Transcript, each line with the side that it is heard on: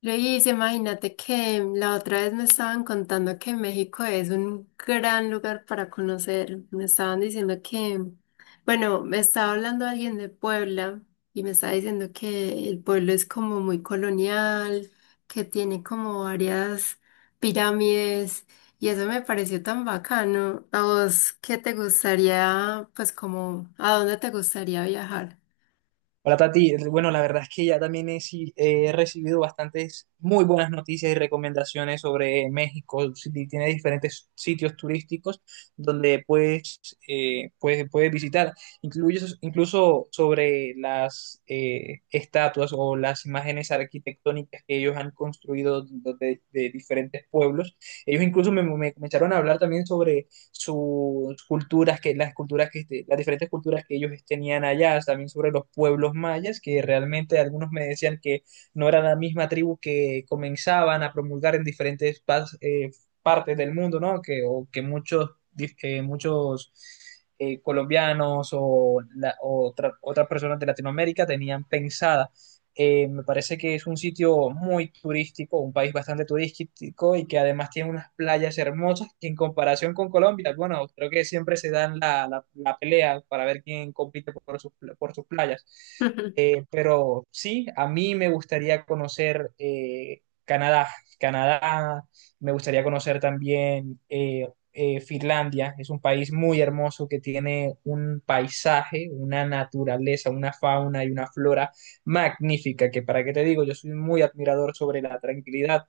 left: Luis, imagínate que la otra vez me estaban contando que México es un gran lugar para conocer. Me estaban diciendo que, bueno, me estaba hablando alguien de Puebla y me estaba diciendo que el pueblo es como muy colonial, que tiene como varias pirámides y eso me pareció tan bacano. ¿A vos qué te gustaría, pues como, a dónde te gustaría viajar?
right: Hola Tati, bueno, la verdad es que ya también he, si- he recibido bastantes muy buenas noticias y recomendaciones sobre México. Si ti- Tiene diferentes sitios turísticos donde puedes, puedes visitar, incluso sobre las estatuas o las imágenes arquitectónicas que ellos han construido de diferentes pueblos. Ellos incluso me comenzaron a hablar también sobre sus las culturas que las diferentes culturas que ellos tenían allá, también sobre los pueblos mayas, que realmente algunos me decían que no era la misma tribu que comenzaban a promulgar en diferentes partes del mundo, ¿no? O que muchos, muchos colombianos o otras personas de Latinoamérica tenían pensadas. Me parece que es un sitio muy turístico, un país bastante turístico y que además tiene unas playas hermosas que en comparación con Colombia, bueno, creo que siempre se dan la pelea para ver quién compite por sus playas. Pero sí, a mí me gustaría conocer Canadá. Canadá, me gustaría conocer también Finlandia. Es un país muy hermoso que tiene un paisaje, una naturaleza, una fauna y una flora magnífica, que para qué te digo, yo soy muy admirador sobre la tranquilidad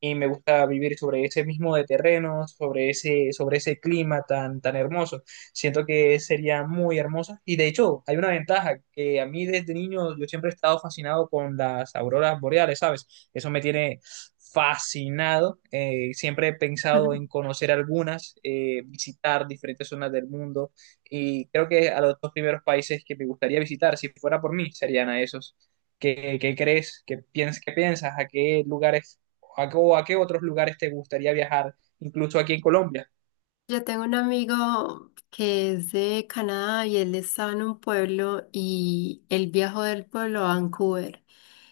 right: y me gusta vivir sobre ese mismo de terreno, sobre ese clima tan, tan hermoso. Siento que sería muy hermosa y de hecho hay una ventaja que a mí desde niño yo siempre he estado fascinado con las auroras boreales, ¿sabes? Eso me tiene fascinado, siempre he pensado en conocer algunas, visitar diferentes zonas del mundo y creo que a los dos primeros países que me gustaría visitar, si fuera por mí, serían a esos. ¿Qué crees? ¿Qué piensas? ¿A qué lugares a qué otros lugares te gustaría viajar? Incluso aquí en Colombia.
left: Yo tengo un amigo que es de Canadá y él estaba en un pueblo y él viajó del pueblo a Vancouver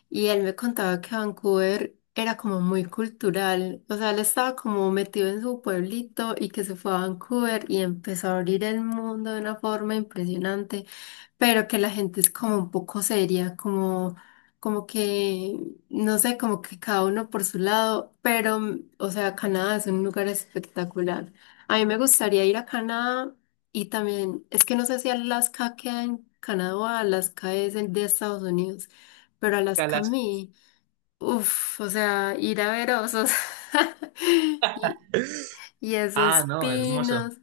left: y él me contaba que Vancouver era como muy cultural, o sea, él estaba como metido en su pueblito y que se fue a Vancouver y empezó a abrir el mundo de una forma impresionante pero que la gente es como un poco seria, como, como que, no sé, como que cada uno por su lado, pero, o sea, Canadá es un lugar espectacular. A mí me gustaría ir a Canadá y también, es que no sé si Alaska queda en Canadá o Alaska es el de Estados Unidos, pero Alaska a
right: Calas.
left: mí, uff, o sea, ir a ver osos y, y
right: Ah,
left: esos
right: no, hermoso.
left: pinos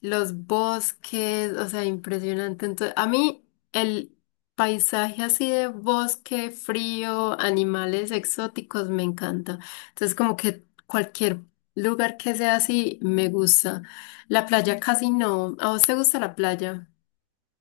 left: los bosques, o sea, impresionante. Entonces, a mí el paisaje así de bosque, frío, animales exóticos me encanta. Entonces, como que cualquier lugar que sea así me gusta. La playa casi no. ¿A vos te gusta la playa?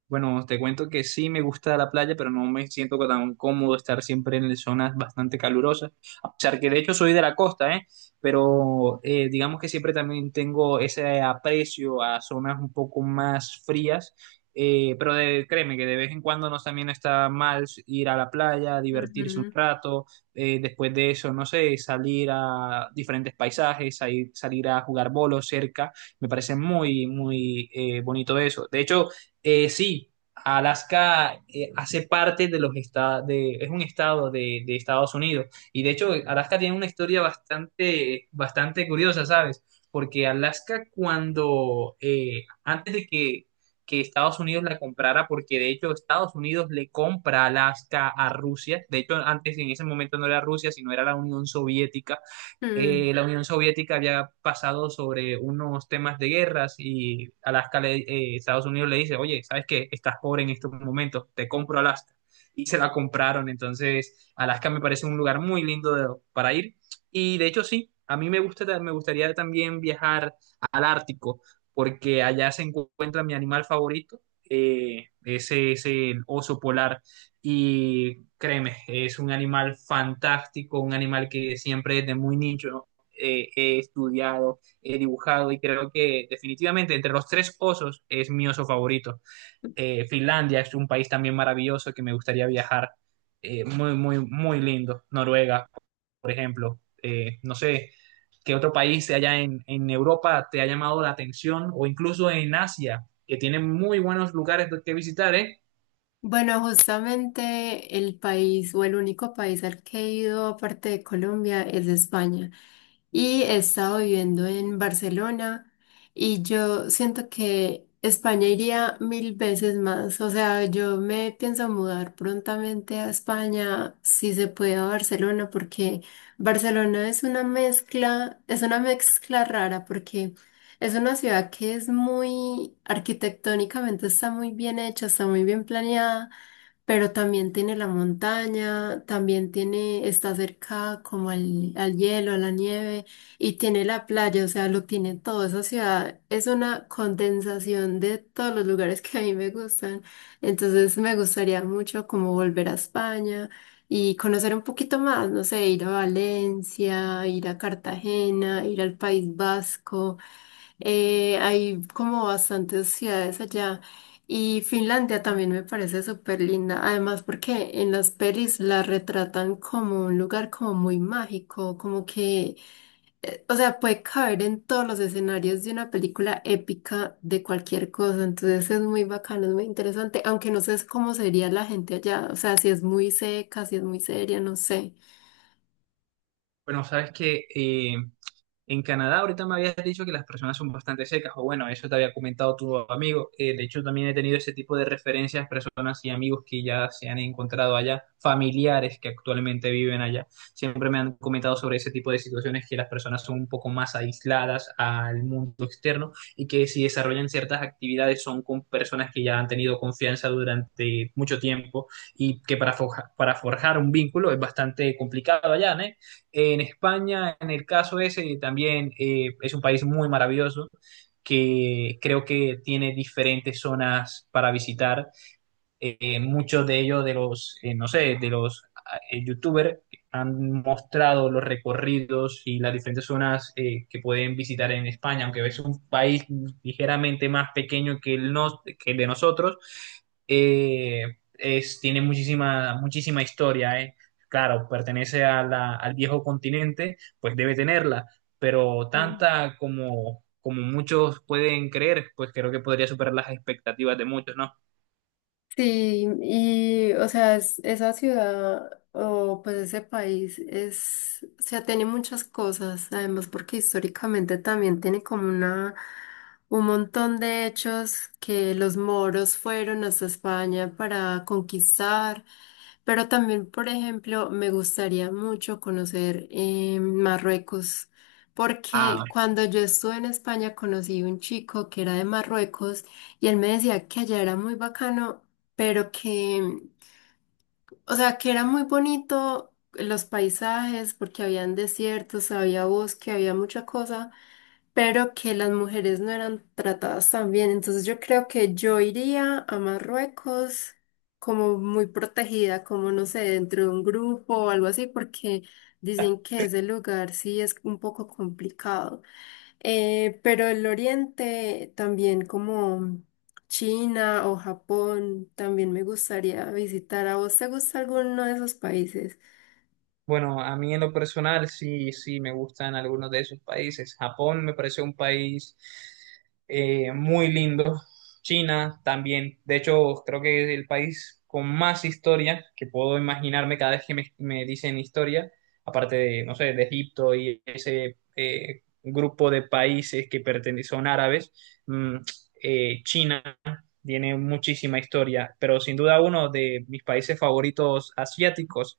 right: Bueno, te cuento que sí me gusta la playa, pero no me siento tan cómodo estar siempre en zonas bastante calurosas, a pesar que de hecho soy de la costa, ¿eh? Pero digamos que siempre también tengo ese aprecio a zonas un poco más frías, créeme que de vez en cuando no también está mal ir a la playa, divertirse un
left: Ujú.
right: rato, después de eso, no sé, salir a diferentes paisajes, salir a jugar bolos cerca, me parece muy, muy bonito eso. De hecho, sí, Alaska hace parte de los estados, es un estado de Estados Unidos. Y de hecho, Alaska tiene una historia bastante, bastante curiosa, ¿sabes? Porque Alaska cuando, que Estados Unidos la comprara, porque de hecho Estados Unidos le compra Alaska a Rusia, de hecho antes en ese momento no era Rusia, sino era
left: Mm.
right: la Unión Soviética había pasado sobre unos temas de guerras y Estados Unidos le dice, oye, ¿sabes qué? Estás pobre en estos momentos, te compro Alaska. Y se la compraron, entonces Alaska me parece un lugar muy lindo para ir. Y de hecho sí, a mí me gusta, me gustaría también viajar al Ártico, porque allá se encuentra mi animal favorito, ese es el oso polar. Y créeme, es un animal fantástico, un animal que siempre desde muy nicho he estudiado, he dibujado y creo que definitivamente entre los tres osos es mi oso favorito. Finlandia es un país también maravilloso que me gustaría viajar, muy, muy lindo. Noruega, por ejemplo. No sé qué otro país allá en Europa te ha llamado la atención o incluso en Asia, que tiene muy buenos lugares que visitar, ¿eh?
left: Bueno, justamente el país o el único país al que he ido aparte de Colombia es España. Y he estado viviendo en Barcelona y yo siento que España iría mil veces más. O sea, yo me pienso mudar prontamente a España, si se puede a Barcelona, porque Barcelona es una mezcla rara porque... Es una ciudad que es muy arquitectónicamente está muy bien hecha, está muy bien planeada pero también tiene la montaña, también tiene, está cerca como al, al hielo, a la nieve, y tiene la playa, o sea, lo tiene todo. Esa ciudad es una condensación de todos los lugares que a mí me gustan. Entonces me gustaría mucho como volver a España y conocer un poquito más, no sé, ir a Valencia, ir a Cartagena, ir al País Vasco. Hay como bastantes ciudades allá y Finlandia también me parece súper linda, además porque en las pelis la retratan como un lugar como muy mágico, como que, o sea, puede caber en todos los escenarios de una película épica de cualquier cosa, entonces es muy bacano, es muy interesante, aunque no sé cómo sería la gente allá, o sea, si es muy seca, si es muy seria, no sé.
right: Bueno, sabes que en Canadá ahorita me habías dicho que las personas son bastante secas, o bueno, eso te había comentado tu amigo. De hecho, también he tenido ese tipo de referencias, personas y amigos que ya se han encontrado allá, familiares que actualmente viven allá. Siempre me han comentado sobre ese tipo de situaciones que las personas son un poco más aisladas al mundo externo y que si desarrollan ciertas actividades son con personas que ya han tenido confianza durante mucho tiempo y que para forjar un vínculo es bastante complicado allá, ¿no? En España, en el caso ese, también es un país muy maravilloso que creo que tiene diferentes zonas para visitar muchos de ellos, no sé, de los youtubers, han mostrado los recorridos y las diferentes zonas que pueden visitar en España, aunque es un país ligeramente más pequeño que que el de nosotros, tiene muchísima, muchísima historia, eh. Claro, pertenece a al viejo continente, pues debe tenerla, pero tanta como, como muchos pueden creer, pues creo que podría superar las expectativas de muchos, ¿no?
left: Sí, y o sea, es- esa ciudad o pues ese país es, o sea, tiene muchas cosas, además porque históricamente también tiene como una, un montón de hechos que los moros fueron hasta España para conquistar, pero también, por ejemplo, me gustaría mucho conocer Marruecos,
right: Ah,
left: porque cuando yo estuve en España conocí un chico que era de Marruecos. Y él me decía que allá era muy bacano pero que, o sea, que era muy bonito los paisajes porque habían desiertos, había bosque, había mucha cosa, pero que las mujeres no eran tratadas tan bien. Entonces yo creo que yo iría a Marruecos como muy protegida, como no sé, dentro de un grupo o algo así, porque dicen que ese lugar sí es un poco complicado. Pero el Oriente también como China o Japón también me gustaría visitar. ¿A vos te gusta alguno de esos país? Ujú.
right: bueno, a mí en lo personal sí, sí me gustan algunos de esos países. Japón me parece un país muy lindo. China también. De hecho, creo que es el país con más historia que puedo imaginarme cada vez que me dicen historia. Aparte de, no sé, de Egipto y ese grupo de países que pertenecen son árabes. Mm, China tiene muchísima historia, pero sin duda uno de mis países favoritos asiáticos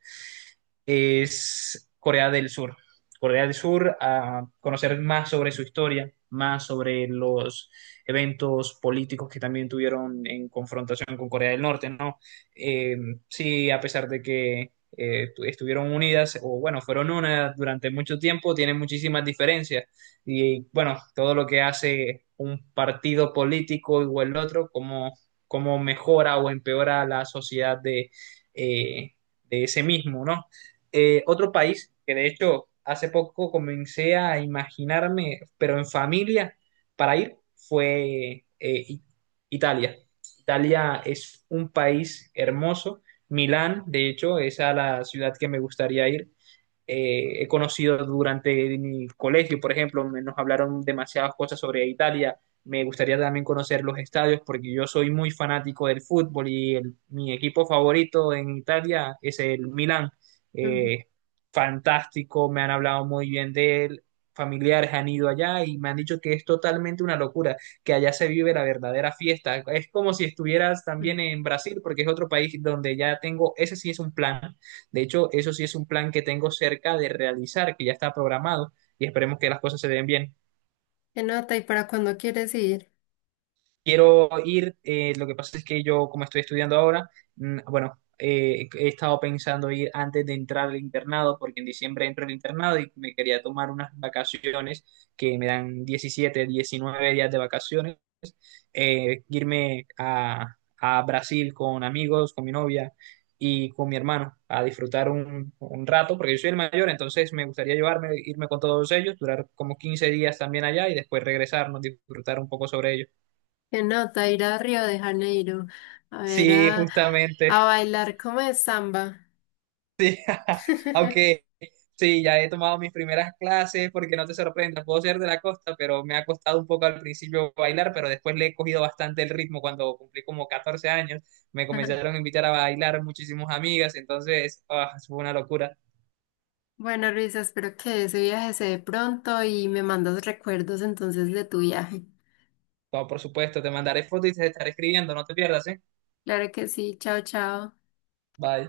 right: es Corea del Sur. Corea del Sur, a conocer más sobre su historia, más sobre los eventos políticos que también tuvieron en confrontación con Corea del Norte, ¿no? Eh, sí, a pesar de que estuvieron unidas, o bueno, fueron una durante mucho tiempo, tienen muchísimas diferencias. Y bueno, todo lo que hace un partido político o el otro, cómo mejora o empeora la sociedad eh, de ese mismo, ¿no? Otro país que de hecho hace poco comencé a imaginarme, pero en familia, para ir, fue Italia. Italia es un país hermoso. Milán, de hecho, es a la ciudad que me gustaría ir he conocido durante mi colegio, por ejemplo, nos hablaron demasiadas cosas sobre Italia. Me gustaría también conocer los estadios porque yo soy muy fanático del fútbol y mi equipo favorito en Italia es el Milan. Eh, Fantástico, me han hablado muy bien de él, familiares han ido allá y me han dicho que es totalmente una locura, que allá se vive la verdadera fiesta. Es como si estuvieras
left: Ujú.
right: también en Brasil porque es otro país donde ya tengo, ese sí es un plan de hecho, eso sí es un plan que tengo cerca de realizar, que ya está programado y esperemos que las cosas se den bien.
left: ¿Qué nota y para cuándo quieres ir?
right: Quiero ir, lo que pasa es que yo, como estoy estudiando ahora, mm, bueno, he estado pensando ir antes de entrar al internado, porque en diciembre entro al internado y me quería tomar unas vacaciones que me dan 17, 19 días de vacaciones irme a Brasil con amigos, con mi novia y con mi hermano a disfrutar un rato, porque yo soy el mayor, entonces me gustaría llevarme, irme con todos ellos, durar como 15 días también allá y después regresarnos, disfrutar un poco sobre ellos.
left: Qué nota ir a Río de Janeiro a ver
right: Sí, justamente.
left: a bailar como es samba.
right: Sí, aunque sí, ya he tomado mis primeras clases porque no te sorprendas, puedo ser de la costa, pero me ha costado un poco al principio bailar, pero después le he cogido bastante el ritmo cuando cumplí como 14 años, me
left: Ajá.
right: comenzaron a invitar a bailar muchísimas amigas, entonces ah, fue una locura.
left: Bueno, Luisa, espero que ese viaje se dé pronto y me mandas recuerdos entonces de tu viaje.
right: No, por supuesto, te mandaré fotos y te estaré escribiendo, no te pierdas, ¿eh?
left: Claro que sí, chao, chao.
right: Bye.